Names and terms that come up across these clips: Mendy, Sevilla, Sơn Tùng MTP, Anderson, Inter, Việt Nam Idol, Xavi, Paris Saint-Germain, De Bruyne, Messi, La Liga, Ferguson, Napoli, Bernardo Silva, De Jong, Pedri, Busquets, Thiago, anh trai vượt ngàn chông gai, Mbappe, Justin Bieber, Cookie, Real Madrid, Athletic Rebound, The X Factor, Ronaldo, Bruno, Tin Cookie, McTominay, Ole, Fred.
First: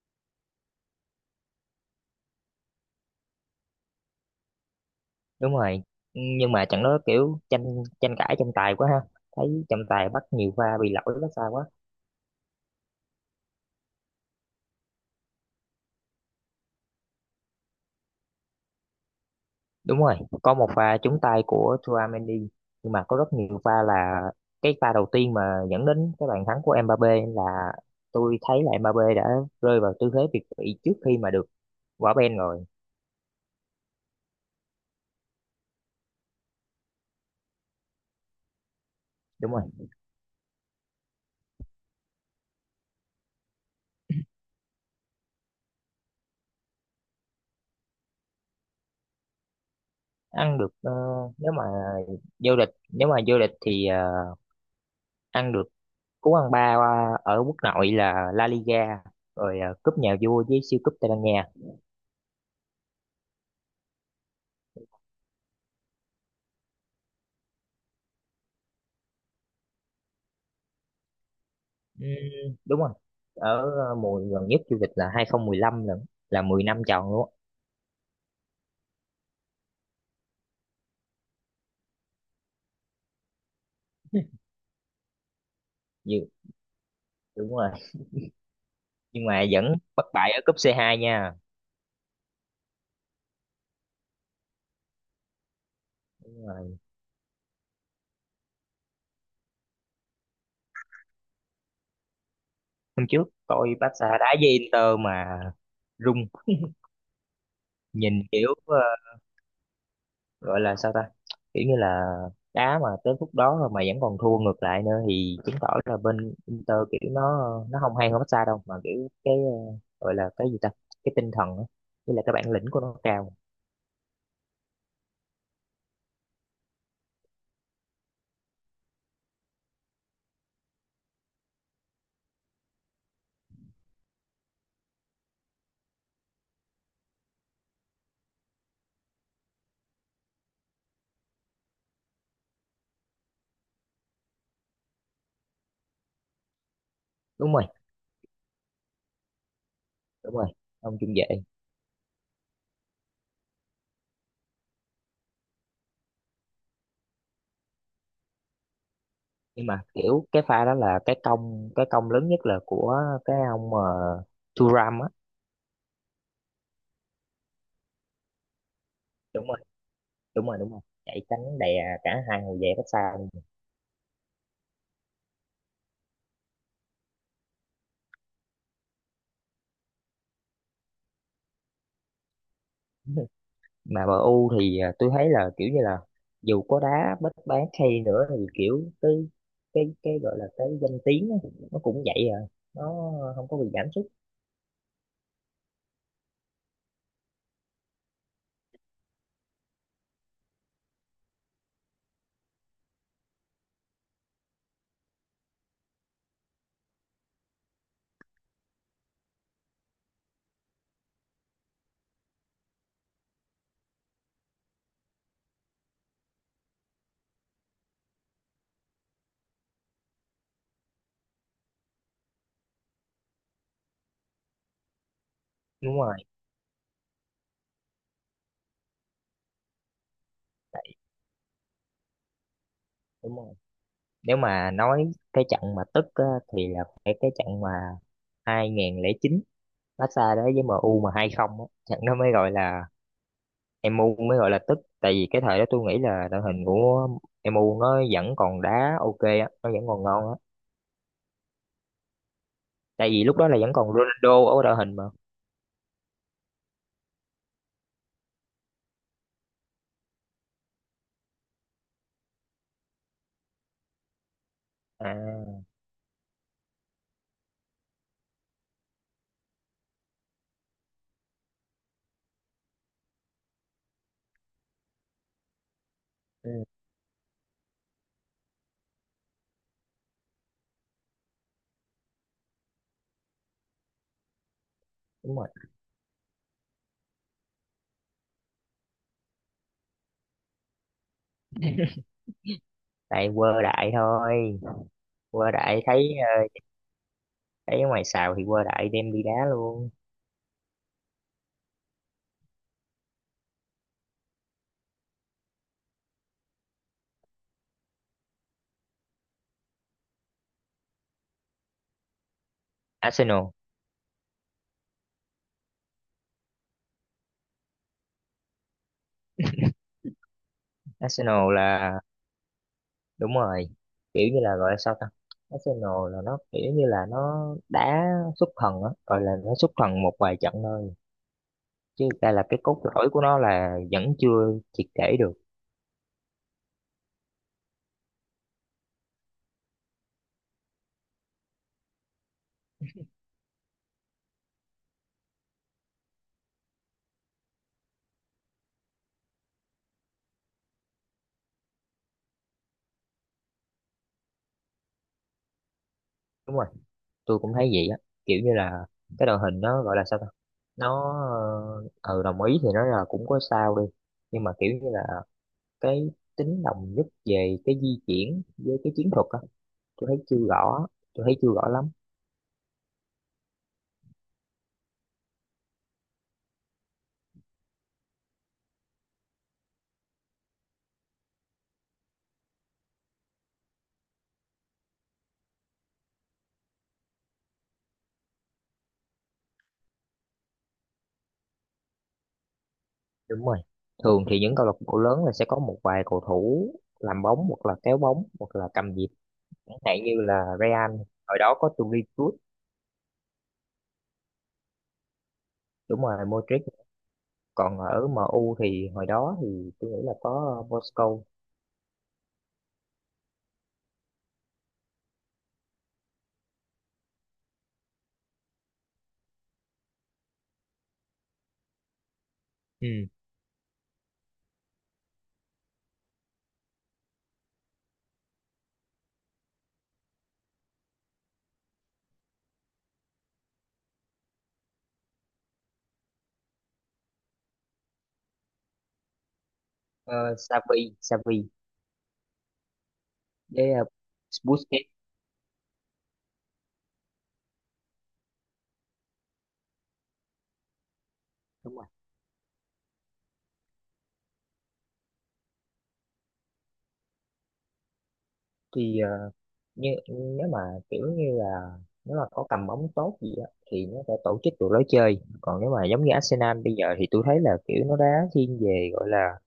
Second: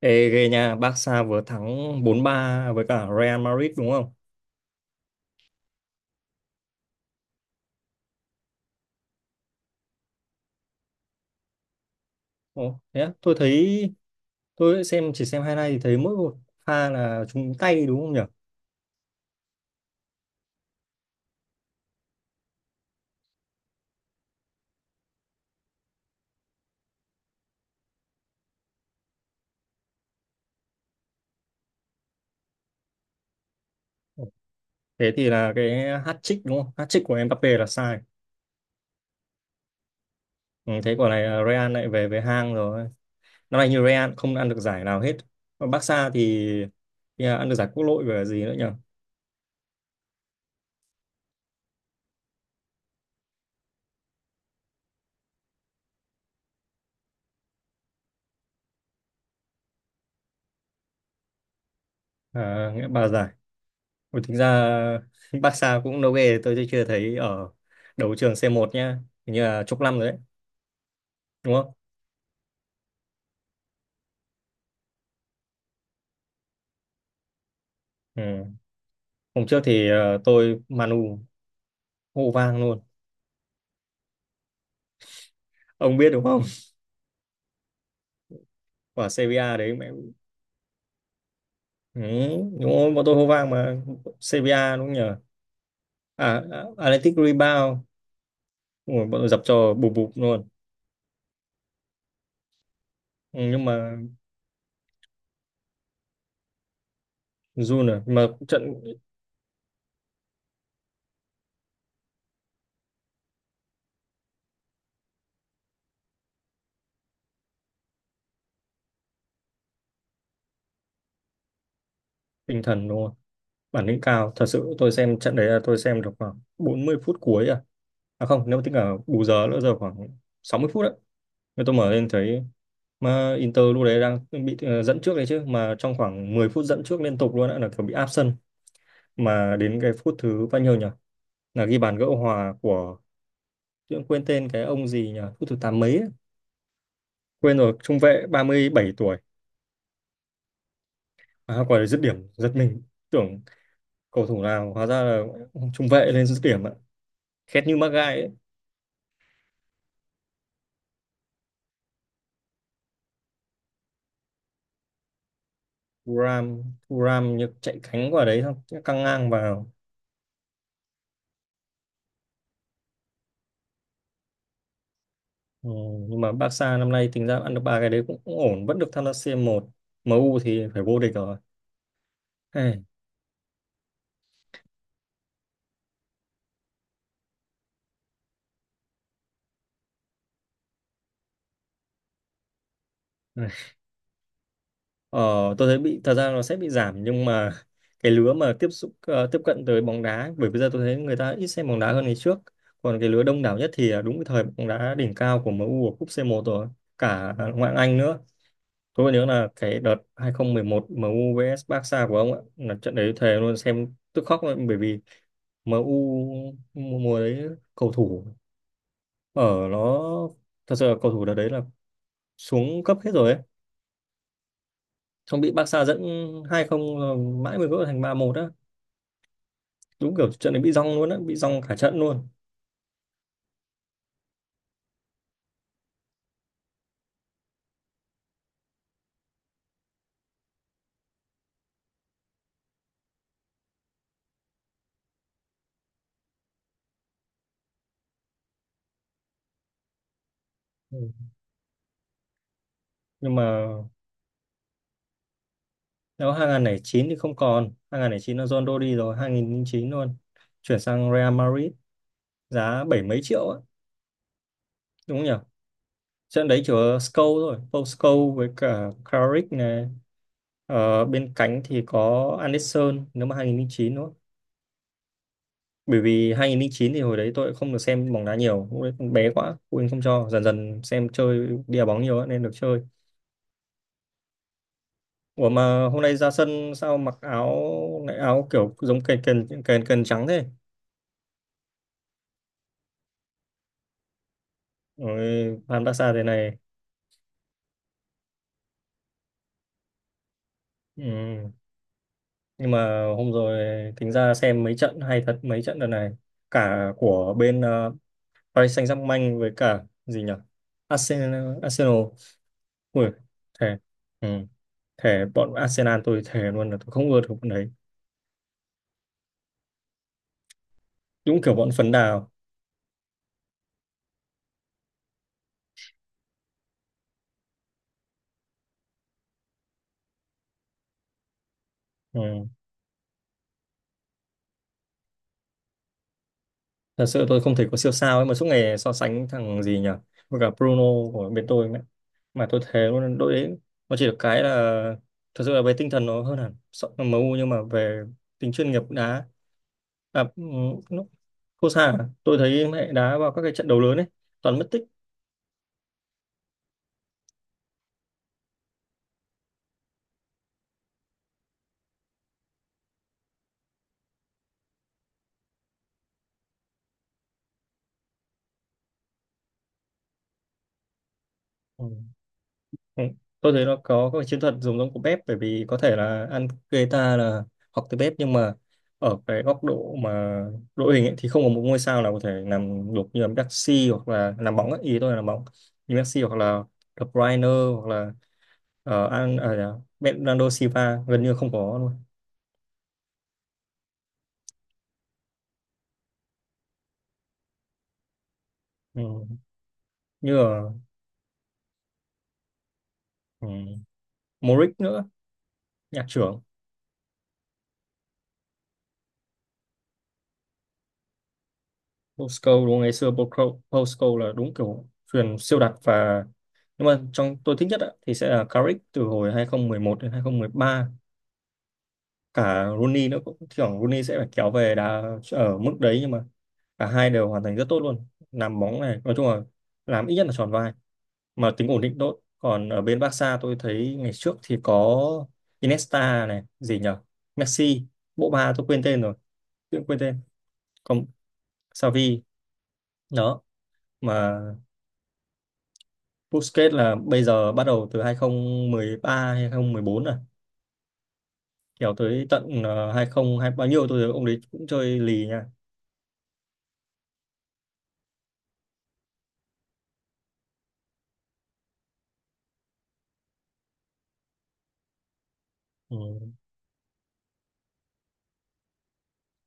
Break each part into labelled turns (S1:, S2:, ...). S1: Ê, ghê nha, Barca vừa thắng 4-3 với cả Real Madrid đúng không?
S2: Đúng rồi, nhưng mà trận đó kiểu tranh tranh cãi tranh tài quá ha. Thấy trọng tài bắt nhiều pha bị lỗi đó sao quá.
S1: Ồ, thế á, tôi thấy tôi chỉ xem highlight thì thấy mỗi một pha là trúng tay đúng không nhỉ?
S2: Đúng rồi, có một pha trúng tay của Mendy. Nhưng mà có rất nhiều pha là cái pha đầu tiên mà dẫn đến cái bàn thắng của Mbappé là tôi thấy là Mbappé đã rơi vào tư thế việt vị trước khi mà được quả bên rồi.
S1: Ồ, thế thì là cái hat-trick đúng không? Hat-trick của Mbappe là sai.
S2: Đúng rồi,
S1: Ừ, thế quả này là Real lại về với hang rồi. Năm nay như Real không ăn được giải nào hết. Còn Barca thì là ăn được giải quốc nội và gì nữa nhỉ?
S2: ăn được, nếu mà vô địch nếu mà vô địch thì, ăn được cú ăn ba, ở quốc nội là La Liga rồi, cúp nhà vua với siêu cúp Tây Ban Nha.
S1: À, nghĩa ba giải. Ôi, thực ra Barca cũng đâu ghê, tôi chưa thấy ở đấu trường C1 nhá. Hình như là chục năm rồi đấy. Đúng không?
S2: Ừ, đúng rồi. Ở, mùa gần nhất du lịch là 2015, lần là 10 năm tròn luôn á.
S1: Ừ. Hôm trước thì tôi Manu hô vang luôn. Ông biết đúng
S2: Như-
S1: không?
S2: Đúng rồi,
S1: Quả
S2: nhưng mà
S1: CBA đấy
S2: vẫn
S1: mẹ.
S2: bất bại ở cúp C2 nha.
S1: Ừ, đúng rồi, bọn tôi hô vang mà CBA đúng không nhờ. À,
S2: Đúng
S1: à,
S2: rồi.
S1: Athletic Rebound. Ủa, bọn tôi dập cho bụp bụp luôn.
S2: Hôm trước
S1: Ừ, nhưng
S2: tôi
S1: mà
S2: Barca đá với Inter mà rung
S1: run à.
S2: nhìn
S1: Mà
S2: kiểu,
S1: trận
S2: gọi là sao ta, kiểu như là đá mà tới phút đó rồi mà vẫn còn thua ngược lại nữa, thì chứng tỏ là bên Inter kiểu nó không hay hơn Barca đâu, mà kiểu cái, gọi là cái gì ta, cái tinh thần á với lại cái bản
S1: tinh
S2: lĩnh của
S1: thần
S2: nó
S1: đúng không,
S2: cao.
S1: bản lĩnh cao. Thật sự tôi xem trận đấy là tôi xem được khoảng 40 phút cuối à. À không, nếu mà tính cả bù giờ nữa giờ khoảng 60 phút đấy. Nên tôi mở lên thấy mà Inter lúc đấy đang bị dẫn trước đấy chứ, mà trong khoảng 10 phút dẫn trước liên tục luôn đã là kiểu bị áp sân, mà đến cái phút thứ bao nhiêu nhỉ, là ghi bàn gỡ hòa của tôi cũng quên tên cái ông gì nhỉ, phút thứ tám mấy ấy.
S2: Đúng
S1: Quên
S2: rồi,
S1: rồi, trung vệ 37 tuổi.
S2: đúng rồi, ông trung vệ.
S1: À, quả đấy dứt điểm giật mình, tưởng cầu thủ nào hóa ra là trung vệ lên dứt điểm ạ, khét như mắc gai ấy.
S2: Nhưng mà kiểu cái pha đó là cái công, cái công lớn nhất là của cái ông, Thuram á.
S1: Thuram. Thuram như chạy cánh quả đấy xong căng ngang
S2: Đúng rồi,
S1: vào.
S2: đúng rồi, đúng rồi, chạy tránh đè cả hai hậu vệ cách xa luôn.
S1: Ừ, nhưng mà Barca năm nay tính ra ăn được ba cái đấy cũng, cũng ổn, vẫn được tham gia C1. U thì phải vô địch rồi, hey.
S2: Mà MU thì à, tôi thấy là kiểu như là dù có đá bất bán hay nữa thì kiểu cái, cái gọi là cái danh tiếng á, nó cũng vậy à, nó không có bị giảm sút.
S1: Ờ, tôi thấy bị thật ra nó sẽ bị giảm nhưng mà cái lứa mà tiếp cận tới bóng đá ấy, bởi bây giờ tôi thấy người ta ít xem bóng đá hơn ngày trước, còn cái lứa đông đảo nhất thì đúng cái thời bóng đá đỉnh cao của MU ở cúp C1 rồi cả ngoại hạng Anh nữa. Tôi còn nhớ là cái đợt 2011 MU vs Barca của ông ạ, là trận đấy thề luôn xem tức khóc luôn bởi vì MU mùa mùa đấy cầu thủ ở nó, thật sự là cầu thủ đợt đấy là xuống cấp hết rồi ấy, không bị Barca
S2: Đúng
S1: dẫn
S2: rồi.
S1: 2-0, mãi mới gỡ thành 3-1 á, đúng kiểu trận này bị rong
S2: Tại,
S1: luôn á, bị rong cả trận luôn.
S2: đúng rồi, nếu mà nói cái trận mà tức á, thì là phải cái trận mà 2009 Barca đấy với MU mà 2-0 á, trận nó mới gọi là, MU mới gọi là tức, tại vì cái thời đó tôi nghĩ là đội hình của MU nó vẫn còn đá ok á, nó vẫn còn ngon á.
S1: Ừ.
S2: Tại vì
S1: Nhưng
S2: lúc đó là
S1: mà
S2: vẫn còn Ronaldo ở đội hình mà.
S1: nếu 2009 thì không còn. 2009 là Ronaldo đi rồi, 2009 luôn chuyển sang Real Madrid, giá bảy mấy triệu á, đúng không nhỉ?
S2: À,
S1: Trận đấy chỉ có Scholes rồi Paul Scholes với cả Carrick này. Ờ, bên cánh thì có Anderson. Nếu mà 2009 nữa, bởi vì hai
S2: ừ,
S1: không không chín thì hồi đấy tôi cũng không được xem bóng đá nhiều, lúc đấy còn bé quá phụ huynh không cho, dần dần xem chơi đi đá bóng nhiều á, nên được chơi.
S2: đúng
S1: Ủa
S2: rồi,
S1: mà hôm nay ra sân sao mặc áo lại áo kiểu giống kền kền kền kền trắng thế?
S2: tại quơ đại thôi. Quơ
S1: Ôi,
S2: đại
S1: Van
S2: thấy,
S1: Barca thế này.
S2: thấy ở ngoài xào thì quơ đại đem đi đá luôn.
S1: Ừ. Nhưng mà hôm rồi tính ra xem mấy trận hay thật, mấy trận đợt này cả của bên Paris Saint-Germain với cả gì nhỉ? Arsenal Arsenal. Ui,
S2: Arsenal.
S1: thề. Ừ. Thề bọn Arsenal tôi thề luôn là tôi không ưa được bọn đấy. Đúng
S2: Arsenal
S1: kiểu bọn phấn
S2: là
S1: đào.
S2: đúng rồi, kiểu như là gọi là sao ta, Arsenal là nó kiểu như là nó đá xuất thần á, gọi là nó xuất thần một vài trận thôi, chứ đây là
S1: Ừ.
S2: cái cốt lõi của nó là vẫn chưa triệt để được.
S1: Thật sự tôi không thể có siêu sao ấy mà suốt ngày so sánh thằng gì nhỉ với cả Bruno của bên tôi ấy. Mà tôi thấy luôn đội đấy nó chỉ được cái là, thật sự là về tinh thần nó hơn hẳn MU, nhưng mà về tính chuyên nghiệp đá, à, ừ, nó- Cô Sa à? Tôi thấy mẹ đá vào các cái trận đấu lớn ấy toàn mất tích.
S2: Đúng rồi, tôi cũng thấy vậy á, kiểu như là cái đội hình nó gọi là sao ta, nó, ờ ừ, đồng ý thì nó là cũng có sao đi, nhưng mà kiểu như là cái tính đồng nhất về cái di chuyển với cái chiến thuật á, tôi thấy chưa rõ tôi thấy chưa rõ
S1: Ừ.
S2: lắm.
S1: Ừ. Tôi thấy nó có các cái chiến thuật dùng giống của bếp bởi vì có thể là ăn Guetta là học từ bếp, nhưng mà ở cái góc độ mà đội hình ấy, thì không có một ngôi sao nào có thể làm được như là Messi hoặc là làm bóng ấy. Ý tôi là làm bóng như Messi hoặc là De Bruyne hoặc là ờ, An à, dạ, Bernardo Silva gần như không có luôn.
S2: Đúng rồi, thường thì những câu lạc bộ lớn là sẽ có một vài cầu thủ làm bóng hoặc là kéo bóng hoặc là cầm nhịp,
S1: Ừ.
S2: chẳng hạn như
S1: Như
S2: là
S1: là.
S2: Real hồi đó có Toni Kroos.
S1: Ừ. Modric nữa,
S2: Đúng
S1: nhạc
S2: rồi,
S1: trưởng.
S2: Modric. Còn ở MU thì hồi đó thì tôi nghĩ là có, Moscow.
S1: Postcode đúng không? Ngày xưa Postcode Postcode là đúng kiểu truyền siêu đặc và, nhưng mà trong tôi thích nhất á, thì sẽ là Carrick từ hồi 2011 đến 2013, cả
S2: Ừ.
S1: Rooney nữa, cũng thỉnh Rooney sẽ phải kéo về đá ở mức đấy nhưng mà cả hai đều hoàn thành rất tốt luôn, làm bóng này nói chung là làm ít nhất là tròn vai mà tính ổn định tốt. Còn ở bên Barca tôi thấy ngày trước thì có Iniesta này, gì nhở, Messi, bộ ba tôi quên tên rồi, tự quên tên.
S2: Xavi.
S1: Còn
S2: Xavi
S1: Xavi đó,
S2: với,
S1: mà
S2: Busquets.
S1: Busquets là bây giờ bắt đầu từ 2013 hay 2014 rồi.
S2: Đúng rồi,
S1: Kiểu tới tận 2020 bao nhiêu tôi thấy ông đấy cũng chơi lì nha.
S2: thì, nếu mà kiểu như là nếu mà có cầm bóng tốt gì á thì nó sẽ tổ chức được lối chơi, còn nếu mà
S1: Ừ.
S2: giống như Arsenal bây giờ thì tôi thấy là kiểu nó đá thiên về gọi là,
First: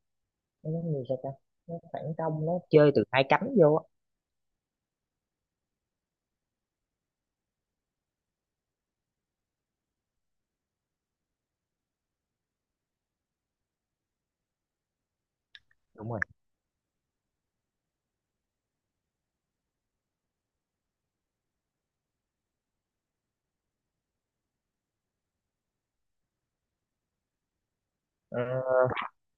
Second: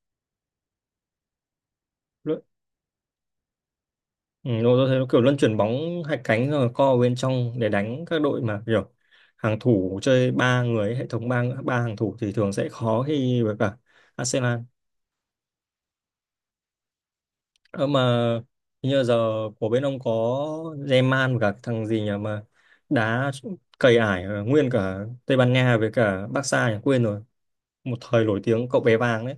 S2: nó giống như sao ta, nó phản
S1: Lu-
S2: công, nó chơi từ hai cánh vô á.
S1: Ừ, tôi thấy nó kiểu luân chuyển bóng hai cánh rồi co vào bên trong để đánh các đội mà kiểu hàng thủ chơi ba người ấy, hệ thống ba ba hàng thủ thì thường sẽ khó khi với cả Arsenal.
S2: Đúng rồi.
S1: Ờ, mà hình như giờ của bên ông có Zeman và cả thằng gì nhỉ mà đá cầy ải nguyên cả Tây Ban Nha với cả Barca nhỉ? Quên rồi. Một thời nổi
S2: Ờ,
S1: tiếng cậu bé vàng đấy.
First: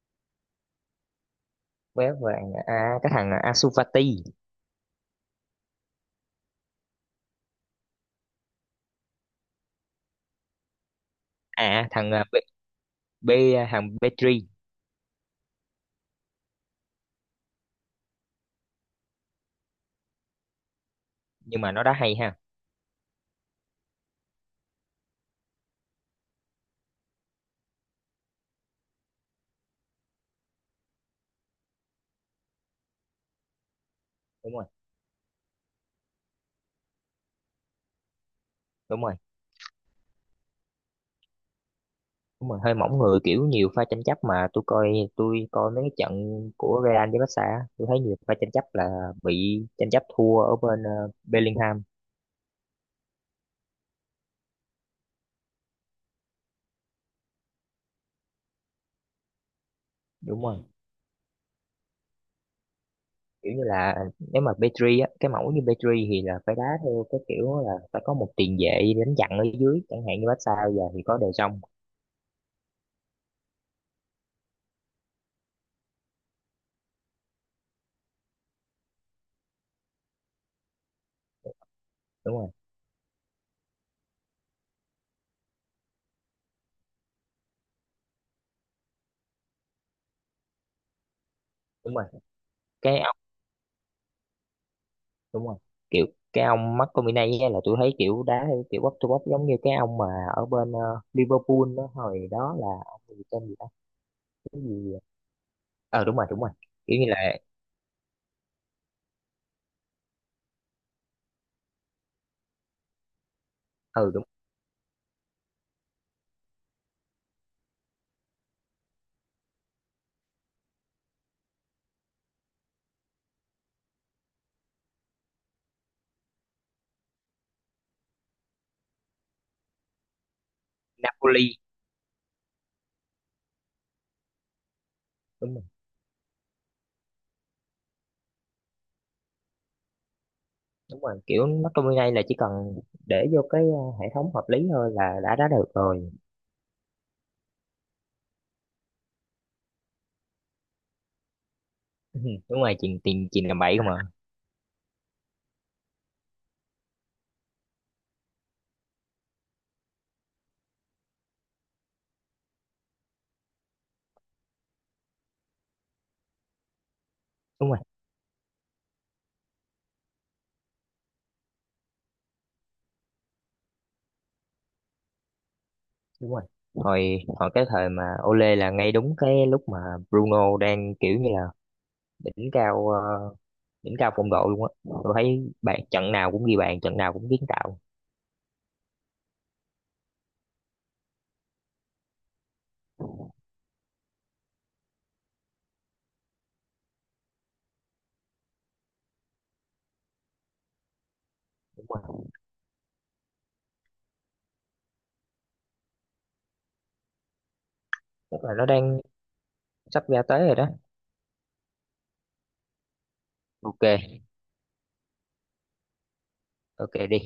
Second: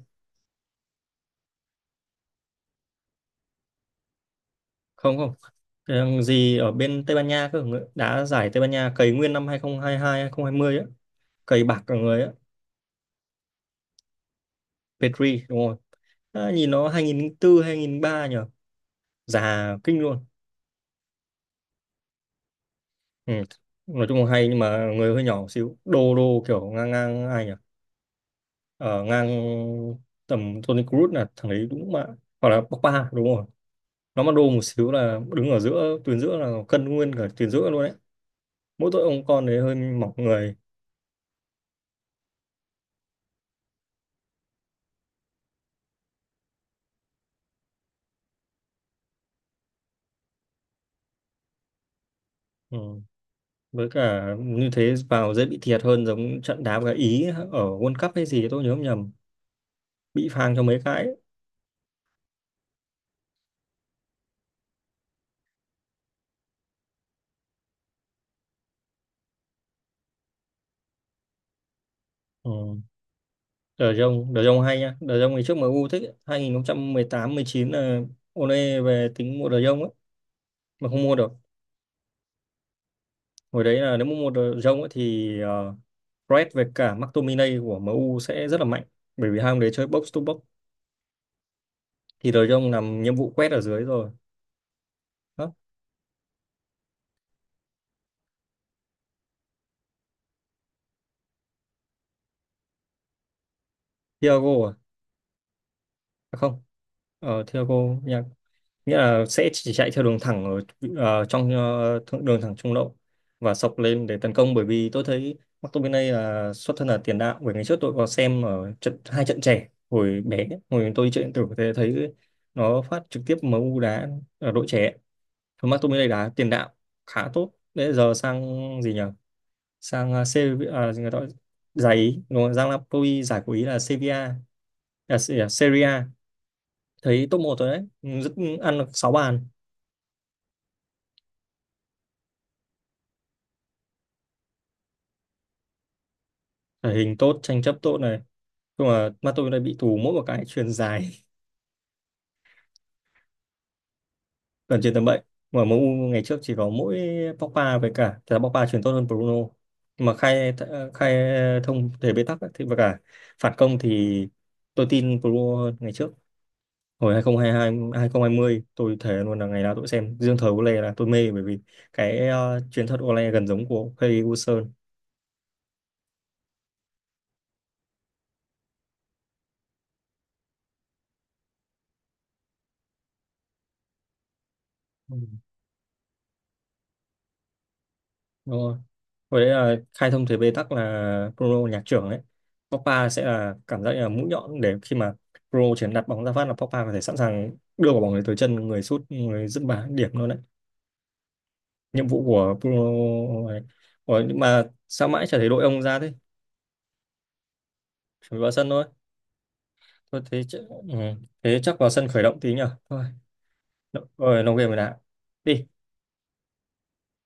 S2: bé vàng à, cái thằng Ansu Fati.
S1: Không không. Thằng gì ở bên Tây Ban Nha cơ, đá giải Tây Ban Nha cày nguyên năm 2022 2020 á, cày bạc
S2: À,
S1: cả
S2: thằng,
S1: người
S2: ờ,
S1: á.
S2: B, B ờ, thằng Petri.
S1: Pedri đúng rồi. À, nhìn nó 2004 ba nhỉ, già kinh luôn.
S2: Nhưng mà nó đá hay ha.
S1: Ừ. Nói chung là hay nhưng mà người hơi nhỏ một xíu, đô đô kiểu ngang ngang ai nhỉ, ở ngang tầm Toni Kroos là thằng đấy đúng mà, hoặc là Pogba đúng rồi. Nó mà đô
S2: Đúng
S1: một
S2: rồi.
S1: xíu là đứng ở giữa tuyến giữa là cân nguyên cả tuyến giữa luôn đấy. Mỗi
S2: Đúng
S1: tội
S2: rồi,
S1: ông con đấy hơi mỏng người.
S2: đúng rồi, hơi mỏng người, kiểu nhiều pha tranh chấp mà tôi coi mấy cái trận của Real với Barca á, tôi thấy nhiều pha tranh chấp là bị tranh chấp thua ở bên, Bellingham.
S1: Ừ. Với cả như thế vào dễ bị thiệt hơn giống trận đá với cả Ý ở World Cup hay gì, tôi nhớ không nhầm, bị
S2: Đúng
S1: phang
S2: rồi,
S1: cho mấy cái ấy.
S2: kiểu như là nếu mà Pedri á, cái mẫu như Pedri thì là phải đá theo cái kiểu là phải có một tiền vệ đánh chặn ở dưới, chẳng hạn như Barca bây giờ thì có De Jong.
S1: Ừ. De Jong, De Jong hay nha, De Jong ngày trước MU thích ấy. 2018-19 là Ole về tính mua De Jong ấy mà không mua được.
S2: Đúng rồi,
S1: Hồi đấy là nếu mà mua De Jong ấy thì Fred với cả McTominay của MU sẽ rất là mạnh bởi vì hai ông đấy chơi box to box,
S2: đúng rồi,
S1: thì De Jong
S2: cái
S1: làm nhiệm
S2: ông,
S1: vụ quét ở dưới rồi.
S2: đúng
S1: Đó.
S2: rồi, kiểu cái ông McTominay á là tôi thấy kiểu đá theo kiểu bóc to bóc giống như cái ông mà ở bên, Liverpool đó, hồi đó là ông gì, tên gì đó. Cái
S1: Thiago à?
S2: gì, ờ đúng rồi,
S1: À
S2: đúng rồi,
S1: không,
S2: kiểu như là
S1: Thiago nha, nghĩa là sẽ chỉ chạy theo đường thẳng ở trong đường thẳng trung lộ, và sọc lên
S2: ừ
S1: để
S2: đúng.
S1: tấn công, bởi vì tôi thấy McTominay là xuất thân là tiền đạo, bởi ngày trước tôi có xem ở trận, hai trận trẻ hồi bé hồi tôi chơi điện tử, thế thấy nó phát trực tiếp em u đá ở đội trẻ. Thôi, McTominay đá tiền đạo khá tốt, bây giờ sang gì nhỉ, sang Serie, người ta
S2: Napoli.
S1: giải Ý đúng không? Giang Napoli giải của Ý là Sevilla,
S2: Đúng rồi,
S1: Serie A. Thấy top một rồi đấy. Ừ, rất, ăn được 6 bàn.
S2: đúng rồi, kiểu nó trong này là chỉ cần để vô cái, hệ thống hợp lý thôi là đã đá được rồi.
S1: Thể hình tốt, tranh chấp tốt này, nhưng mà mắt tôi đã bị tù mỗi một cái chuyền dài.
S2: Ừ, đúng rồi, chuyền tiền chuyền làm bậy không à.
S1: Gần chuyền tầm bậy. Mà em u ngày trước chỉ có mỗi Pogba với cả, thật ra Pogba chuyền tốt hơn Bruno nhưng mà khai khai thông thể bế tắc ấy, thì và cả phản công thì tôi tin Bruno hơn. Ngày trước hồi hai không hai hai
S2: Đúng rồi,
S1: hai 2020 tôi thề luôn là ngày nào tôi cũng xem, riêng thời Ole là tôi mê bởi vì cái chuyền thuật Ole gần giống của Ferguson.
S2: đúng rồi, hồi hồi cái thời mà Ole là ngay đúng cái lúc mà Bruno đang kiểu như là đỉnh cao, đỉnh cao phong độ luôn á, tôi thấy bạn trận nào cũng ghi bàn, trận nào cũng kiến tạo.
S1: Đúng rồi. Với đấy, khai thông thế bế tắc là Bruno nhạc trưởng đấy. Pogba sẽ là cảm giác như là mũi nhọn, để khi mà Bruno chỉ cần đặt bóng ra phát là Pogba có thể sẵn sàng đưa quả bóng đấy tới chân người sút, người dứt bàn điểm luôn đấy.
S2: Đúng
S1: Nhiệm
S2: rồi,
S1: vụ của Bruno này. Ủa, nhưng mà sao mãi chả thấy đội ông ra thế?
S2: tức
S1: Chuẩn bị vào
S2: là nó
S1: sân thôi.
S2: đang sắp
S1: Thôi
S2: ra
S1: thế,
S2: tới rồi đó.
S1: ừ. Thế chắc vào sân khởi động tí nhở. Thôi,
S2: OK.
S1: rồi nó game rồi đã. Đi.
S2: OK, đi.